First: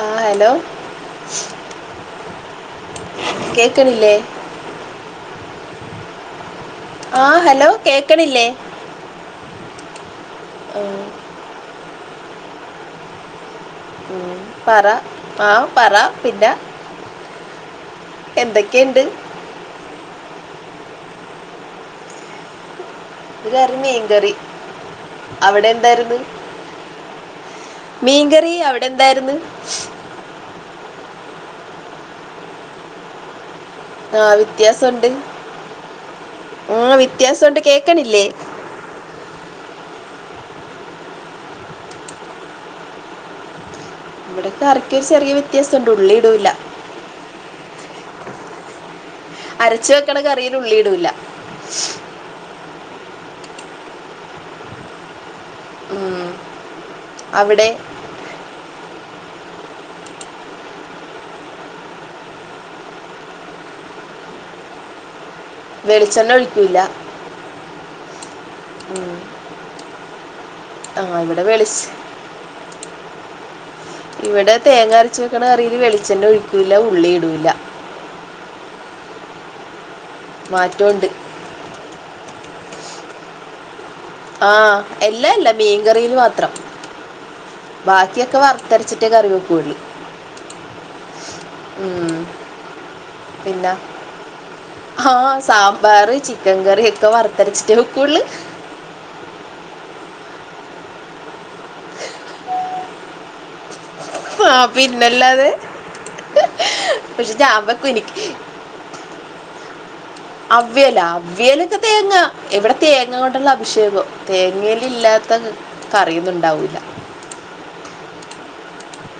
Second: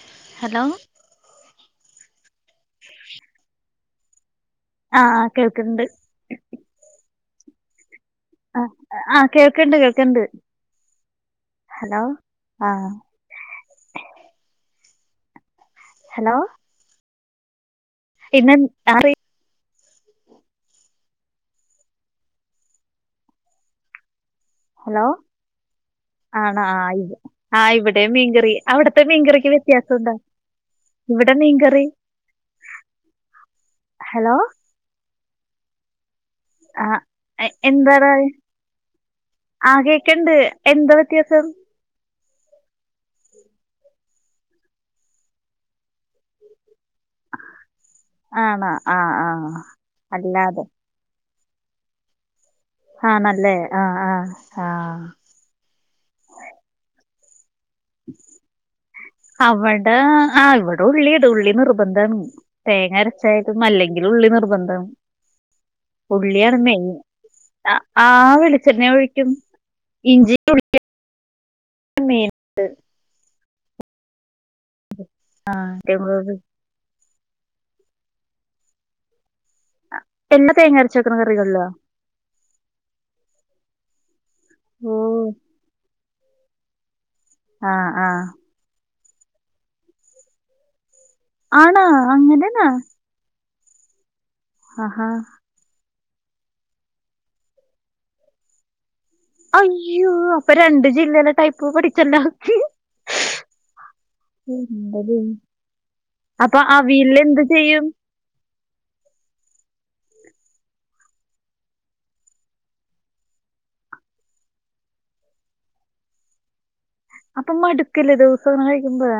ആ ഹലോ കേക്കണില്ലേ [unintelligible] ആ കേൾക്കണിണ്ട് ആ ഹലോ കേ ആ ആ കേൾക്കണ്ട് കേൾക്കണ്ട് [unintelligible] ഹലോ ആ ഉം പറ ആ പറ പിന്നാ [unintelligible] ആറി ഇന്ന് കറി മീൻകറി ഹലോ അവിടെ എന്തായിരുന്നു ആണാ ഇത് ആഹ് ഇവിടേം മീൻകറി അവിടെ അവിടത്തെ എന്തായിരുന്നു മീൻകറിക്ക് വ്യത്യാസുണ്ടാ ഇവിടെ മീൻകറി ആഹ് ഹലോ വ്യത്യാസൂണ്ട് ആഹ് എന്താ കേക്കണില്ലേ [unintelligible] ആകെ ണ്ട് എന്താ വ്യത്യാസം ഇവിടെ കറിക്ക് ഒരു ചെറിയ വ്യത്യാസുണ്ട് ഉള്ളി ഇടൂലാ ആണാ അരച്ചു വെക്കണ കറീൽ ഉള്ളിടൂലാ ആണല്ലേ ആ ആ ആ ഉം അവിടെ അവിടെ ആ ഇവിടെ ഉള്ളീടും ഉള്ളി നിർബന്ധാണ് തേങ്ങ അരച്ചായിട്ടും അല്ലെങ്കിലും ഉള്ളി നിർബന്ധം വെളിച്ചെണ്ണ ഉള്ളിയാണ് ഒഴിക്കൂല മെയിൻ ആ വെളിച്ചെണ്ണ ഒഴിക്കും ഇഞ്ചി ആണ് [unintelligible] ഇവിടെ തേങ്ങാ അരച്ച് വെക്കണ കറീല് വെളിച്ചെണ്ണ ഒഴിക്കൂല്ലാ ഉള്ളി ഇടൂലാ ഇല്ലാ [unintelligible] തേങ്ങ അരച്ച് വെക്കുന്ന കറിയൊള്ളോ ആ എല്ലാം അല്ലാ മീൻകറീൽ മാത്രം ആഹ് ആഹ് ബാക്കിയൊക്കെ വറുത്തരച്ചിട്ടാ ഒറ്റ കറിവെപ്പൂള്ളൂ ആണാ അങ്ങനേണാ പിന്ന ആ സാ [unintelligible] ചിക്കൻ കറി ഒക്കെ വറത്തരച്ചിട്ടേ വെക്കോളൂ അയ്യോ അപ്പൊ രണ്ട് ജില്ലയിലെ ടൈപ്പ് പഠിച്ചല്ലാ ആ പിന്നല്ലാതെ അപ്പൊ അവിയലിന് പക്ഷെ എന്ത് ഞാൻ ചെയ്യും വെക്കും എനിക്ക് അവിയലാ അവിയലൊക്കെ തേങ്ങ എവിടെ തേങ്ങ കൊണ്ടുള്ള അഭിഷേകോ തേങ്ങേല് ഇല്ലാത്ത കറിയൊന്നുണ്ടാവൂലാ മടുക്കല്ലത് ദൂസങ്ങനെ തിന്നോ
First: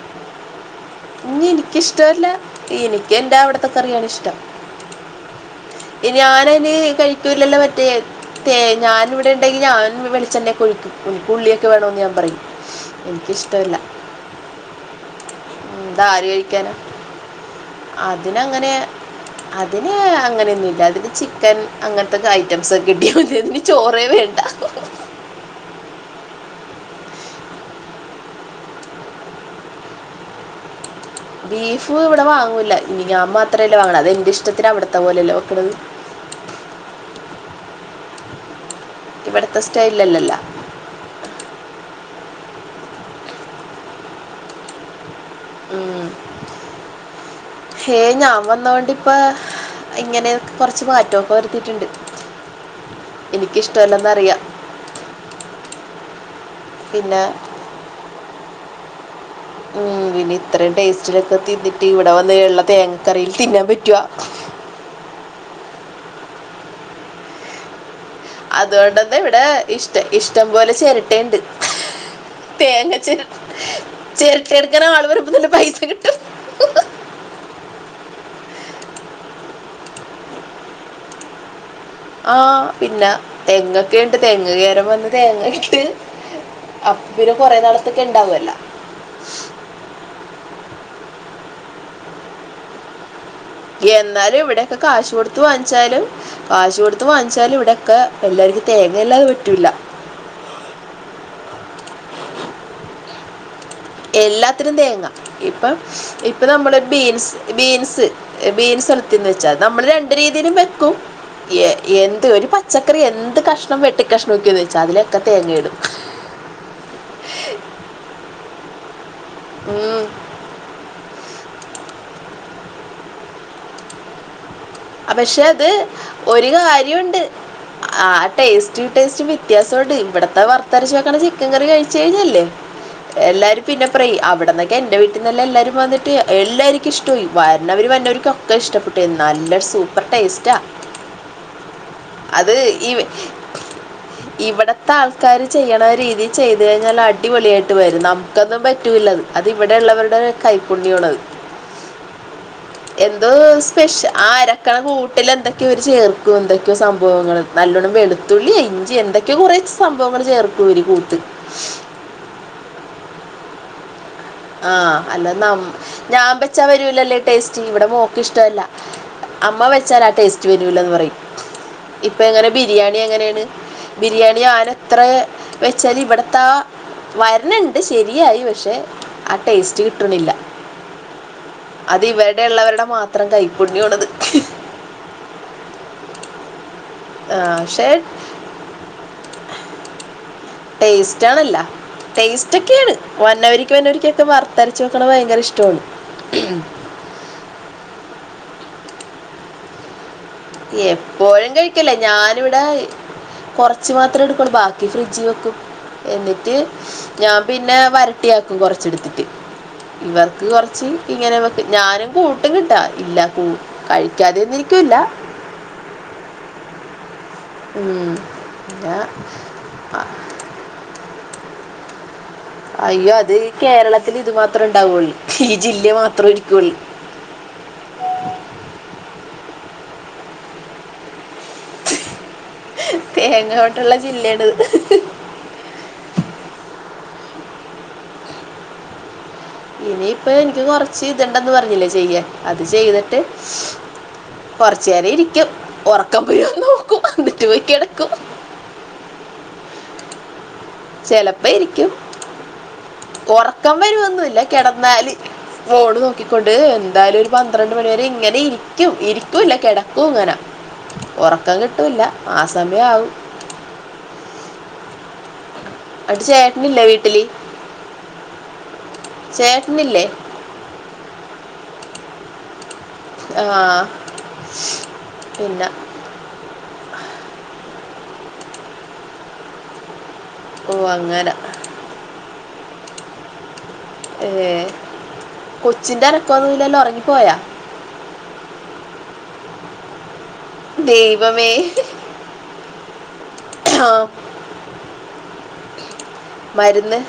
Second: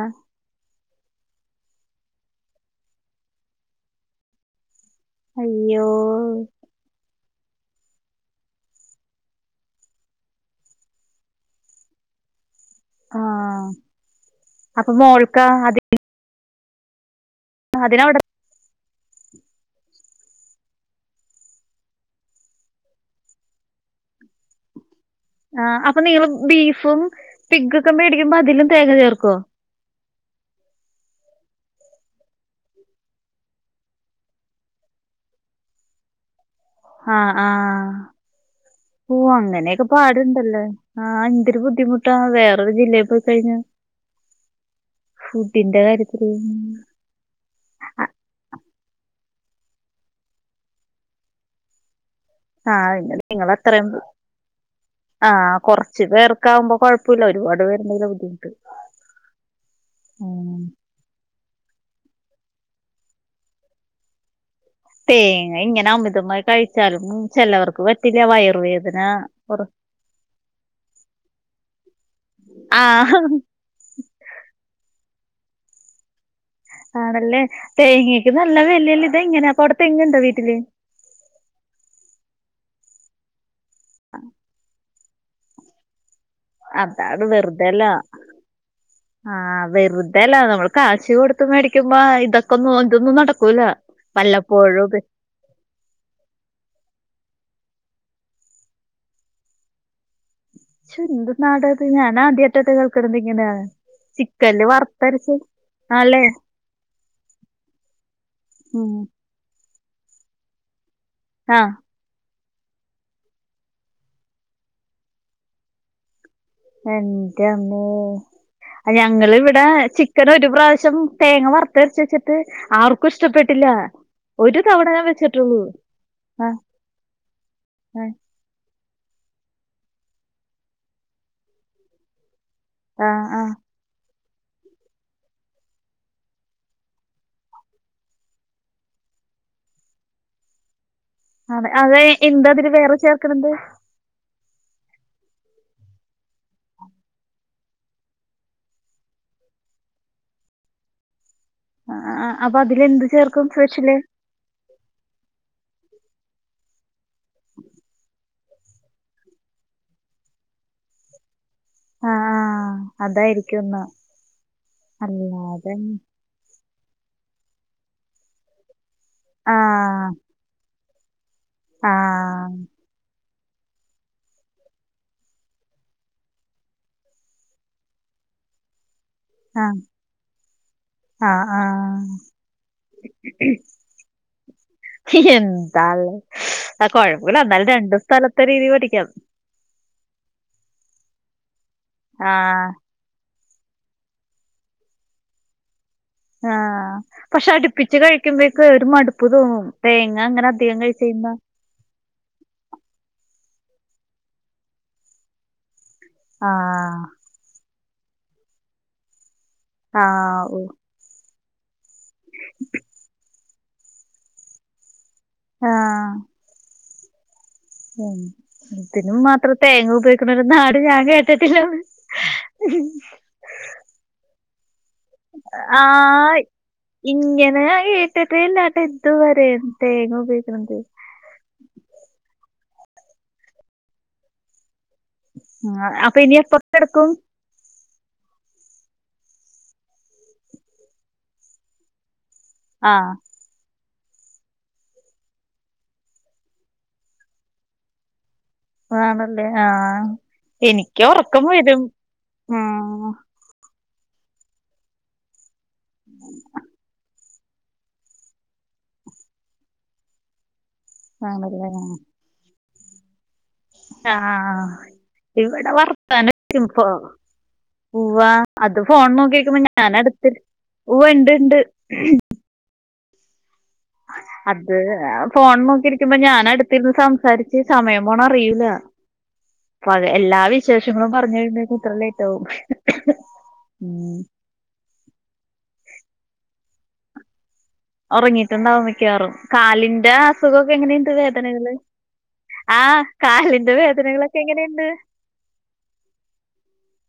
ഈ ഇനിക്കിഷ്ടോല്ല എനിക്കെന്റെ അവ്ടത്തെ കറിയാണിഷ്ടം അയ്യോ ഞാനന് കൽ [unintelligible] ല്ലല്ലേ മറ്റേ തേങ്ങ ഞാനിവിടെണ്ടെങ്കിൽ ഞാൻ വെളിച്ചണ്ണക്കൊഴിക്കും ഇൻകുള്ളിക്കെ വേണോന്ന് ഞാപറയും എനിക്കിഷ്ടല്ല ക്കാ അതെ അതിനങ്ങനെ അതിന് അങ്ങനെയൊന്നുല്ല അതിന് ചിക്കൻ അങ്ങൻത്തൊക്കെ ഐറ്റംസൊക്കെ കിട്ടിയാമതി അതിന്ചോറേവേണ്ട ആ അപ്പൊ നീള് ബീഫും പിഗൊക്കെ മേടിക്കുമ്പോ അതിലും തേങ്ങചേർക്കോ ബീഫ്വ്ടെ വാങ്ങൂല്ല ഞ് ഞാമാത്രല്ലേവാങ്ങ്ണ് അതെന്റെഷ്ടത്തിന് അവിടത്തെ പോലല്ലേ വെക്ക്ണത് ആ ആ ഓ ഇവിടുത്തെ സ്റ്റൈലിലല്ലല്ല അങ്ങനെയൊക്കെപാടുണ്ടല്ലേ ആ ന്തൊരു ബുദ്ധിമുട്ടാ വേറൊരു ജില്ലേക് കൈഞ്ഞ ഉം ഹേ ഞാവന്നോണ്ട്പ്പ ഇങ്ങനെ കൊറച്ച് മാറ്റൊക്കെ വരുത്തീട്ടുണ്ട് ആ [unintelligible] നിങ്ങത്രയും ആ കൊറച്ച് പേർക്കാകുമ്പോ പിന്നെ കൊഴപ്പല്ല ഒരുപാട് പേര്ണ്ടെങ്കിലാ ബുദ്ധിമുട്ട് ഉം പിന്നെ ഉം ഇത്രയുംടേസ്റ്റില് ക്കെ തിന്നിട്ട് ഇവിടെ വന്ന്ള്ള ല്ല തേങ്ങക്കറിയിൽ തിന്നാൻ പറ്റുവാ തേങ്ങ ഇങ്ങനെ അമിതമായി കഴിച്ചാലും ചെലവർക്ക് പറ്റ് അതോണ്ടെന്താ ഇവിടെ ഇഷ്ടം ഇഷ്ടംപോലെ ചെരട്ടേണ്ട്. തേങ്ങ പെര ആഹ് ചെരട്ടയെട്ക്കാനാള് വരുമ്പ നല്ല പൈസ കിട്ടും. ആണല്ലേ തേങ്ങക്ക് നല്ല വെലല്ലേ ഇതങ്ങനെ അപ്പവ്ടെ തെങ്ങുണ്ടോ വീട്ടില്? ആഹ് പിന്നാ തെങ്ങൊക്കെയ്ണ്ട് തെങ്ങ് കേരാൻ വന്ന് തേങ്ങയിട്ട് അതാണ് വെറ്തേലാ. ഉണ്ടാവുമല്ല ആഹ് വെറുതെല്ല നമ്മള് കാശ് കൊടുത്ത് മേടിക്കുമ്പോ ഇതൊക്കൊന്ന് ഒതുങ്ങും നട എന്നാലും ഇവിടെക്കെ കാശ് കൊടുത്ത് വാങ്ങിച്ചാലും കാശ് കൊടുത്ത് വാങ്ങി ച്ചാലും ഇവിടക്കെ എല്ലാര്ക്കും തേങ്ങല്ലാതെ പറ്റൂല. തെന്ത് നാടാത് ഞാനാദ്യായ്ട്ടാട്ടൊ കേൾക്ക്ണത്ങ്ങനെ എല്ലാത്തിനും തേങ്ങ ഇപ്പൊ ആല്ലേ ഇപ്പ നമ്മള് ബീൻ സ് ബീൻസ് എ ബീൻസ് ഉം [unintelligible] ച്ചാ നമ്മള് രണ്ട് രീതിലും വെക്കും ആഹ് എഹ് എന്ത് ഒരുപ ച്ചക്കറി എന്ത് കഷ്ണം വെട്ടി കഷ്ണംനുകേത് വെച്ചാലതിലെക്കെ തേങ്ങയിടും എന്റമ്മോ അയ ങ്ങളിവിടെ ഉം, ചിക്കൻ ഒരു പ്രാശം തേങ്ങ വർ ത്തരച്ച് വെച്ചിട്ട് ആർക്കും ഇഷ്ടപ്പെട്ടില്ലാ പക്ഷെ ത് ആഹ് ഒരുകാര്യോണ്ട് ആ ആഹ് ടേസ്- റ്റ് ടേസ്റ്റ് വ്യത്യാസൊണ്ട് ഇവിടത്തെ വർത്തരച്ചു വെക്ക്ണ ചിക്കൻ കറി കഴിച്ചയിഞ്ഞാല്ലേ ആഹ് ആഹ് എല്ലാരും പിന്നെ പ്റൈ അ- ഇവിടന്നെക്കെ എന്റെ വീട്ടിന്നല്ലല്ലാരും വന്നിട്ട് എല്ലാരിക്കിഷ്ടായി വര്ണവര് വർണവർക്കൊക്കെഷ്ടപ്പെട്ടു നല്ലസ് സൂപ്പർ ടേസ്റ്റാ അതേ അത് എന്താതില് ഈ വേറെ ചേർക്കണത് ഇവിടത്തെ ആൾക്കാര് ചെയ്യ്ണെ രീതി ചെയ്ത് കഴിഞ്ഞാല് അടിപൊളിയായിട്ട് വരും നമുക്കൊന്നും പറ്റൂലത് അത് ഇവിടെള്ളവർടെ കൈപ്പുണ്യണത് ആഹ് ആഹ് അപ്പൊ അതിലെന്ത് എന്തോ ചേർക്കും സ്പെഷ്യല് സ്പെഷ്യ ആ അരക്കാണ കൂട്ടിലെന്തെ ക്യൊ ര് ചേർക്കും എന്തൊക്കെയോ സംബവങ്ങള് നല്ലോണ്ണം [unintelligible] ത്തുള്ളിയെ ഇഞ്ചി എന്തൊക്കെയെ കൊറേ സംബവങ്ങള് ചേർക്കുര് കൂട്ട് ആഹ് അഹ് അതായിരിക്കുംന്നാ ആഹ് അല്ല നം ഞാൻ വെച്ചാ വരൂലല്ല ഈ ടേസ്റ്റ് ഇവിടെ മോക്കിഷ്ടവല്ല. അമ്മ വെച്ചാലാ ആഹ് ആ ടേസ്റ്റ് വരൂല്ലന്ന് പറയും. ഇപ്പ എങ്ങനെ ആഹ് ബിരിയാണി എങ്ങനേണ്? ബിരിയാണി ഞാനത്ര വെച്ചാല് ഇവിടത്താ വരണണ്ട് ശരിയായി പക്ഷെ ആ ആഹ് ടേസ്റ്റ് കിട്ടണില്ല ആഹ് ആഹ് അത് ഇവരുടെയെള്ളവരുടെ മാത്രം കൈപ്പുണ്യോണത്. ആ കുഴപ്പമില്ല എന്നാലും പക്ഷെ രണ്ടു സ്ഥലത്തെ രീതി പഠിക്കാം. ട്ടെസ്റ്റ് ആണല്ലോ ട്ടെസ്റ്റ് ആഹ് ഒക്കെയാണ് വന്നവരി വരിക്കൊക്കെ വർത്തരച്ച് വെക്കണ ഭയങ്കര ഇഷ്ടമാണ്. ആഹ് പക്ഷെ അടുപ്പിച്ച് കഴിക്കുമ്പോയെക്ക് ഒരു മടുപ്പ് തോന്നും തേ എപ്പോഴും കഴിക്കില്ല ഞാനിവിടെ കൊർ കൊറച്ച് മാത്രം എടുക്കൂ ബാക്കി ഫ്രിഡ്ജീ വെക്കും എന്നിട്ട് ആഹ് ഞാൻ പിന്നെ വര വൃത്തിയാക്കും കൊറച്ചെടുത്തിട്ട് ആഹ് ഇവർക്ക് ഓ കൊറച്ച് ഇങ്ങനെ വെ ഞാനും കൂട്ടും കിട്ടാ ഇല്ല കഴിക്കാതെന്നും ഇരിക്കില്ല. ആഹ് ഉ പിന്നെ ഇതിനും മാത്രം തേങ്ങ ഉപയോഗിക്കുന്ന ഒരു നാട് ഞാൻ കേട്ടത്തില്ല അയ്യോ അത് ഈ കേരളത്തിൽ ഇതുമാ ആഹ ഇരിക്കുള്ളൂ ഇങ്ങനെ കേട്ടിട്ട് ഇല്ലാട്ട ഇതുവരെയും തേങ്ങ ഉപയോഗിക്ക്ണത് തേങ്ങോവെട്ടുള്ള ജില്ലയാണ്ത് ആ അപ്പൊ ഇനി എപ്പോ കെടക്കും? ഇനിയിപ്പ എനിക്ക് കൊറച്ച് ഇത്ണ്ടന്ന് പറഞ്ഞില്ലേ ചെയ്യാൻ അത് ആഹ് ചെയ്തിട്ട് കൊറച്ചു നേരം ഇരിക്കും ഉറക്കം പോഴന്ന് നോക്കും എന്നിട്ട് പോയിക്കിടക്കും അതാണല്ലേ ആഹ് എനിക്ക് ഉറക്കം ചിലപ്പോൾ വരും ഇരിക്കും ഉം ഉറക്കം വരൊന്നില്ല കെടന്നാല് ഫോൺ നോക്കിക്കൊണ്ട് എന്തായാലും പന്ത്രണ്ട് മണിവരെ ഇങ്ങനെ ഇരിക്കും ഇരിക്കൂല കെടക്കും ഇങ്ങനെ ഒറക്കം ആണല്ലേ കിട്ടൂല്ല ആ സമയാവും ആഹ് ഇവിടെ അത് ചേട്ടനില്ലേ വർത്താനപ്പോ വീട്ടിൽ ഉവ്വാ അത് ഫോൺ നോക്കിരിക്കുമ്പോ ഞാൻ ചേട്ടനില്ലേ അടുത്തി ഉവ്വ ഇണ്ട് ഇണ്ട് ഉം ആ അത് ഫോൺ പിന്നെ നോക്കിയിരിക്കുമ്പോ ഞാൻ അടുത്തിരുന്ന് സംസാരിച്ച് സമയം പോണ അറിയൂല പഴ എല്ലാ ഓ വിശേഷങ്ങളും അങ്ങനെ പറഞ്ഞു കഴിഞെക്കുമ്പോ ലേറ്റാവും ഏ, പോയാ ഉറങ്ങിയിട്ടുണ്ടാവും മിക്കാറും കാലിന്റെ അസുഖമൊക്കെ എങ്ങനെയുണ്ട് ദൈവമേ വേദനകൽ ആഹ കാലിന്റെ ആ, വേദനകളൊക്കെ എങ്ങനെയുണ്ട്? മരുന്ന്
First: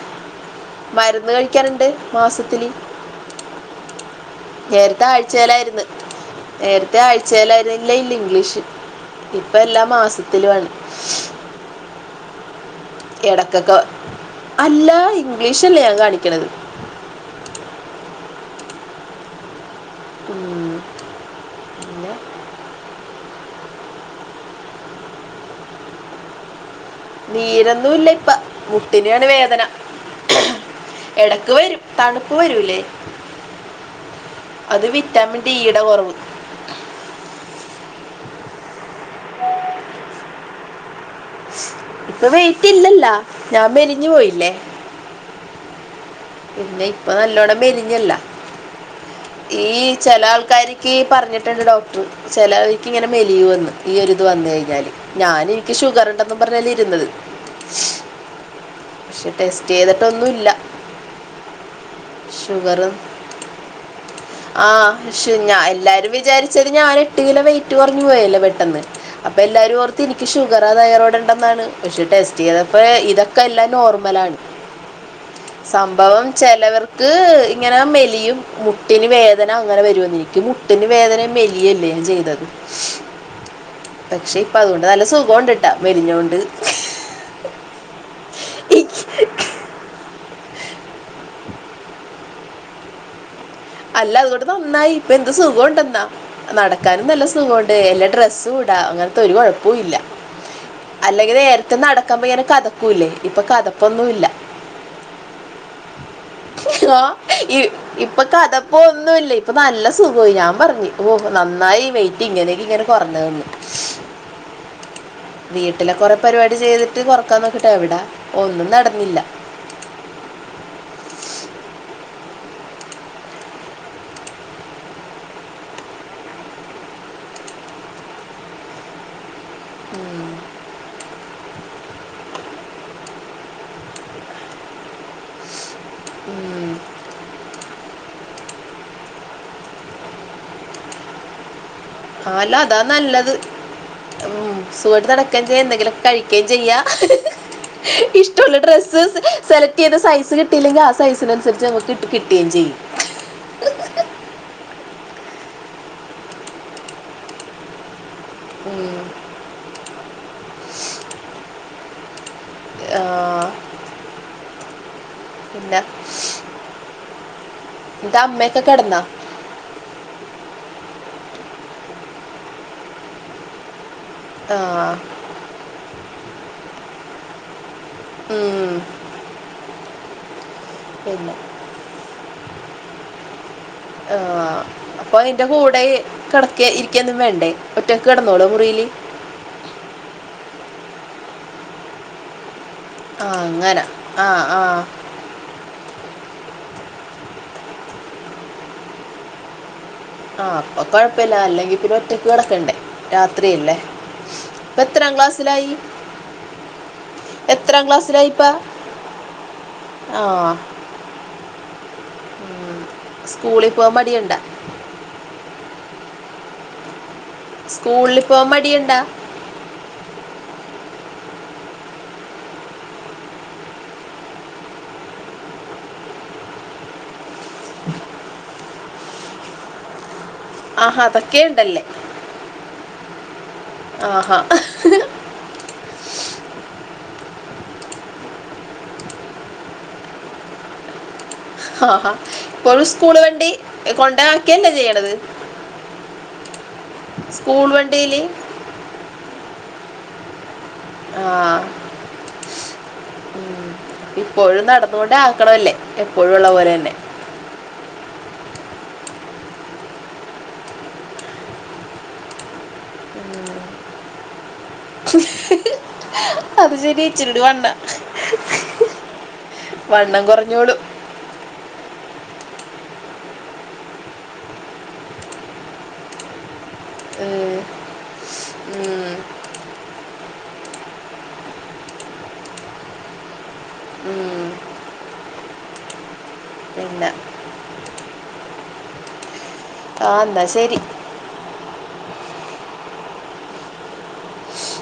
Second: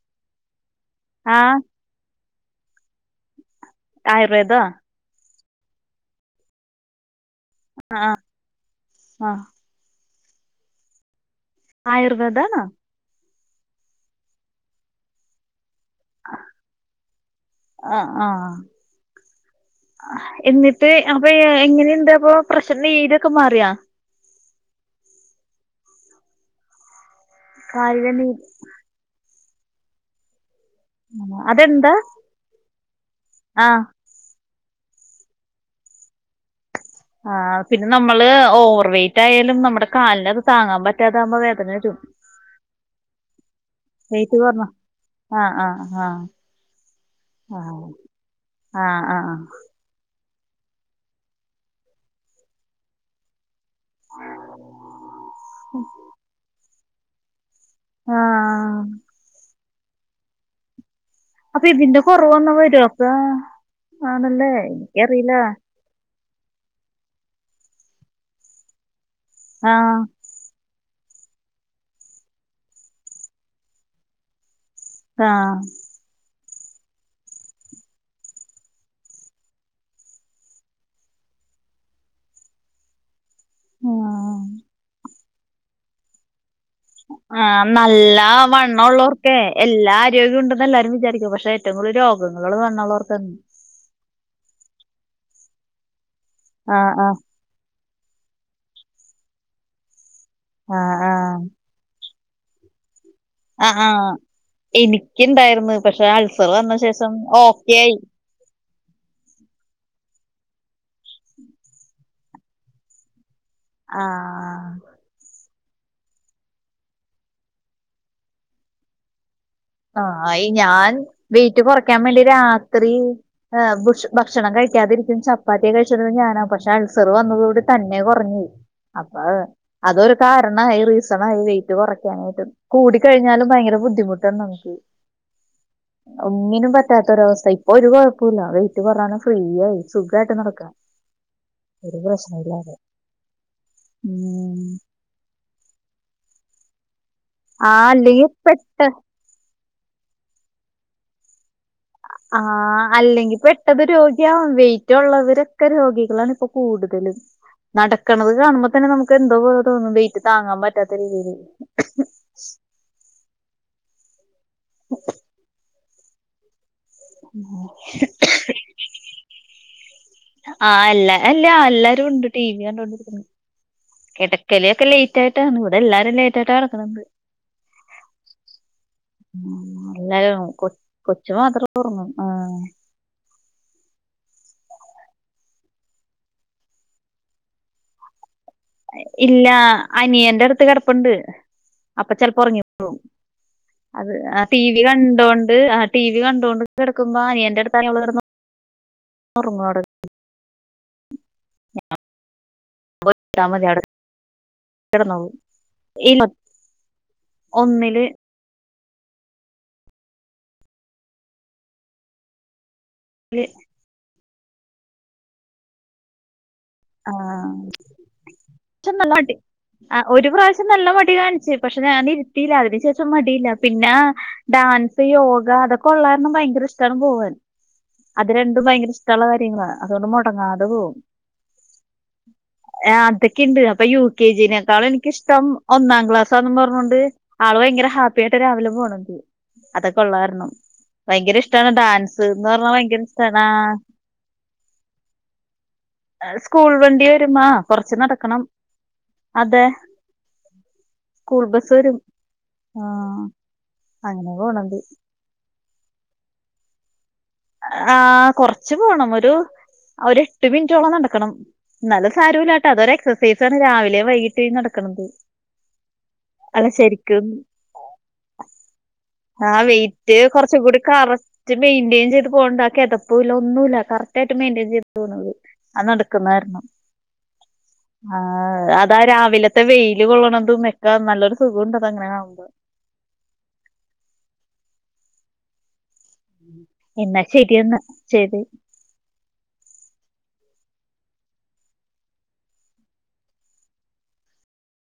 മരുന്ന് ആഹ് കഴിക്കാനുണ്ട് മാസത്തില് ആയുർവേദാ ആഴ്ചയിലാരുന്നു നേരത്തെ ആഴ്ചയിലായിരുന്നില്ല ഇല്ല ഇല്ല ഇംഗ്ലീഷ് ആഹ് ഇപ്പ എല്ലാ മാസ തിലുവാണ് ആയുർവേദാണോ ഇടക്കൊക്കെ അല്ല ഇംഗ്ലീഷ്ല്ലേ ഞാൻ കാണിക്കണത്. ആഹ എന്നിട്ട് അപ്പൊ എങ്ങനെണ്ട് പ്രശ്നം ഏതൊക്കെ മാറിയാ നീരൊന്നുല്ല കാലിലെ നീര് ഇപ്പ മുട്ടിനാണ് വേദന എടക്ക് വരും അതെന്താ തണുപ്പ് വരൂലേ ആഹ് അത് വിറ്റാമിൻ ഡിയുടെ കുറവ്. ആ പിന്നെ നമ്മള് ഓവർ വെയറ്റ് ആയാലും നമ്മുടെ കാലിന് അത് താങ്ങാൻ പറ്റ ഇപ്പൊ വെയ്റ്റ് ഇല്ലല്ലാ ഞാൻ മെലിഞ്ഞു പോയില്ലേ ആഹ ആഹ ആഹ് പിന്നെ ഇപ്പൊ നല്ലോണം ആഹ് മെലിഞ്ഞല്ല ആഹ് ആഹ് ഈ ചില ആൾക്ക ക്കാരിക്ക് പറഞ്ഞിട്ട്ണ്ട് ഡോക്ടർ ചെലവര്ക്ക്ിങ്ങനെ മെലിയുവെന്ന് ഈയൊരിത് വന്ന് കയിഞ്ഞാല് ഞാൻ ഈക്ക് ഷുഗർണ്ടെന്നും പറഞ്ഞല് ഇരുന്നത് ആഹ് അഹ് അഹ് ക്ഷെ ടെസ്റ്റെയ്തിട്ടൊന്നുവില്ല അപ്പൊ ഇതിന്റെ കൊറവൊന്നു വര്ഒപ്പ ആഹ് ഷുഞ എല്ലാരും വിചാര് ചരി ഞാൻ എട്ട് കിലോ വെയിറ്റ് കൊറഞ് പോയല്ലോ പെട്ടന്ന് അപ്പൊ എല്ലാരും ആഹ് ഓർത്ത് എനിക്ക് ഷുഗർറ തയറോട പെട്ടെന്നാണ് പക്ഷെ ടേസ്റ്റ് ചെയ്തപ്പ ഇതൊക്കെ എല്ലാം നോർമലാണ് ആഹ് ചെലവർക്ക് ഇങ്ങനെ മെലിയും മുട്ടിന് വേദന അങ്ങനെ വരുമെന്ന് എനിക്ക് മുട്ടിന് വേദന മേലിയ അല്ലേ ചെയ്തത് പക്ഷെ ആഹ് ഇപ്പ അതുകൊണ്ട് നല്ല സുഖോണ്ടിട്ടാ മെലിഞ്ഞൊണ്ട് ആഹ് നല്ല ആഹ് ഇക്ക് വണ്ണോള്ളോർക്കെ എല്ലാ ആരോഗ്യം ഉണ്ടെന്ന് എല്ലാവരും വിചാരിക്കും പക്ഷെ ഏറ്റവും കൂടുതൽ രോഗ പെണ്ണ് ങ്ങൾ വണ്ണോള്ളോർക്ക്ന്നെ അല്ല അതുകൊണ്ട് നന്നായി ഇപ്പ എന്ത് സുഖംണ്ടെന്നാ ആഹ് നടക്കാനും ആഹ് നല്ല സുഖമുണ്ട് ല്ല ഡ്രസുംട അങ്ങനത്തെ ഒരു കുഴപ്പോല്ല ആഹ് അല്ലെങ്കിൽ ആഹ് നേരതേ നട [unintelligible] എനക്കതക്കൂല്ലേ ആ ആഹ് എനിക്ക് ഇണ്ടായിരുന്നു പക്ഷെത്സം വന്ന ശേഷം ഓക്കെയായി അതിപ്പോ ഒന്നുമില്ല ഇപ്പൊ നല്ല സുഖമായി ഞാൻ പറഞ്ഞു ഓ നന്നായി വെയിറ്റ് ഇങ്ങനെയക്ക ഇങ്ങനെ കൊറഞ്ഞതെന്ന് ആഹ വീട്ടിലെ കൊറെ പരിപാടി ചെയ്തിട്ട് കൊറക്കാൻ നോക്കിട്ടെ എവിടാ ഒന്നും നടന്നില്ല ആഹ ഞാൻ വീട്ട കുറക്കാൻ വേണ്ടി രാത്രി ഭക്ഷണം കഴ കിക്കാതിരിക്കും ചപ്പാത്തിയെ കഴിച്ചി ഞാനാ പക്ഷെ അൾസർ വന്നത കൂടി തന്നെ കുറഞ്ഞ അപ്പ അതൊരു കാരണ വെയിറ്റ് കുറയ്ക്കാനായിട്ട് കൂട കഴിഞ്ഞാലും ഭയങ്കര ബുദ്ധിമുട്ടുണ്ട് നമുക്ക് ഒങ്ങിനും പറ്റാത്തൊരവസ്ഥ ഒരു കൊഴപ്പമില്ല വെയിറ്റ് പറാന ഫ്രീയയി സുഖായിട്ട് നടക്കാ ആല്ലോ അതാ നല്ലത് ഉ ഉം സുവട്ട് നടക്കാൻ ചെയ്യൻ എന്തെങ്കിലൊക്ക കഴ ചെയ ആഹ് അല്ലെങ്കി ഇഷ്ടുള്ള ഡ്ര പെട്ട സെലക്ട് ചെയ്ത സൈസ് കിട്ടില്ലെങ്കിൽ ആ സസ ആ അല്ലെങ്കി പെട്ടത് രോഗിയ ആവാം വെയിറ്റ് ഉള്ളവരൊക്കെ രോഗി ഇപ്പൊ കൂടുതൽ നട കിണത് കാണുമ്പോ തന്നെ നമുക്ക് എന്തോ പോ തോന്നും വെയിറ്റ് താങ്ങാൻ പറ്റാത്ത രീതിയിയില് ആഹ പിന്നെ ദമക്കെ െകടന ആഹ് എല്ലാ അല്ല എല്ലാരും ഉണ്ട് ടി വി കണ്ടി കിടക്കല ഒക്കെ ലേറ്റ്ായിട്ട ഇവിടെ എല്ലാരും ല ട്ടാട കടമ്പ ഉം എല്ല കൊ കൊച്ചു മാത്രം ഓർന്നും ആ ആ അപ്പൊ അതിന്റെ കൂടെ കിടക്ക ഇരിക്കന്നും വേണ്ടേ ഒറ്റ കട ഇല്ല അനിയന്റെ അടുത്ത് കിറപ്പുണ്ട് അപ്പൊ ചിലപ്പോ ഉറങ്ങി അത് ആ ടി വി കണ്ടോണ്ട് ആ ടി വി കണ്ട ണ്ട് കിടക്കുമ്പന അനിയൻ്റെ അടുത്ത കിടന്ന് ഉറങ്ങാട് ആഹ അപ്പൊ കൊഴപ്പില്ല അല്ലെങ്കി പിന്നെ ഒറ്റക്ക് കിടക്കണ്ടേ കിട്ടാ മതി രാത്രിയല്ലേ അവിടെ എത്രാം ക്ലാസ്സിലായി ഈ എത്രാം ഒന്നില് ക്ലാസ്സിലായിപ്പ ആ ഉ സ്കൂളിൽ പോകൻ പടിയുണ്ട ആഹ സ്കൂളിൽ പോകാൻ മടിയുണ്ട നല്ല മടി ആ ഒരു പ്രാവശ്യം നല്ല മടി കാണ പക്ഷെ ഞാൻ ഇരുത്തിയില്ല അതിനന് ശേഷം മതിയില്ല പിന്നെ ഡാൻസ് യോഗ അതൊക്കെ ഉള്ളാരരണം ഭയങ്കര ഇഷ്ടമാണ് പോവാൻ അത് രണ്ടും ഭയങ്കര ഇഷ്ടമുള്ള കാര്യങ്ങളാണ് അതുകൊണ്ട് മുടങ്ങാതെ പോകും ണ്ടല്ലേ അതൊക്കെയുണ്ട് അപ്പൊ യു കെ ജീേക്കാളും എനിക്ക ഇഷ്ടം ഒന്നാം ക്ലാസാണന്ന് പറഞ്ഞോണ്ട് ആള ഭയങ്കര ഹാപ്പി ആായിട്ട് രാവിലും പോകണം അതൊക്കെ ഉള്ളാരണം ഭയങ്കര ഇഷ്ടാണ് ആഹാ ഡാൻസ് എന്ന് പറഞ്ഞാ ഇപ്പോഴും ഭയങ്കര സ്കൂൾ ഇഷ്ടാണ് വണ്ടി ആ കൊണ്ടാക്കിയല്ലേ ചെയ്യണത് സ്കൂൾ വണ്ടി വരുമ സ്കൂൾ കൊറച്ച് വണ്ടിയിൽ നടക്കണം അതെ ആ സ്കൂൾ ബസ് വരും ആഹ ഇപ്പോഴും നടന്നുകൊണ്ടേ ആക്കണല്ലേ എപ്പോഴും ഉള്ള പോലെ തന്നെ ആഹ കൊറച്ചു പോണം ഒരു അവര് എട്ട് മിനിറ്റോളം നടക്കണം ന്നാലും സാരമില്ല അതൊരു എക്സസൈസ ആണ് രാവിലെ വൈകീട്ട് നടക്കണുന്നത് അല്ല അത് ശരി ശരിക്കും ഇച്ചിരി വണ്ണ ഓ ആ വെയിറ്റ് വണ്ണം കുറച്ച കുറഞ്ഞോളൂ കൂടി കററ്റ് മെയിൻ്റേജ് ചെയ്ത് പോകണ്ട ആ കെതപ്പ് ഒന്നുമല്ല കറക്റ്റ് ആായിട്ട് മെയിൻ്റേജ് ചെയ്ത് തോന്നത് അത് നടക്കുന്നതായിരുന്നു ഉം, ആ അതാ ഉം, രാവിലത്തെ വെയില് കൊള്ളണംതു നല്ലൊരു സുഖണ്ട്അങ്ങനെ ആവുമ്പോ ഉം പിന്നെ എന്നാ ശരിയന്ന് ചെയ്ത് ആന്താ ശരി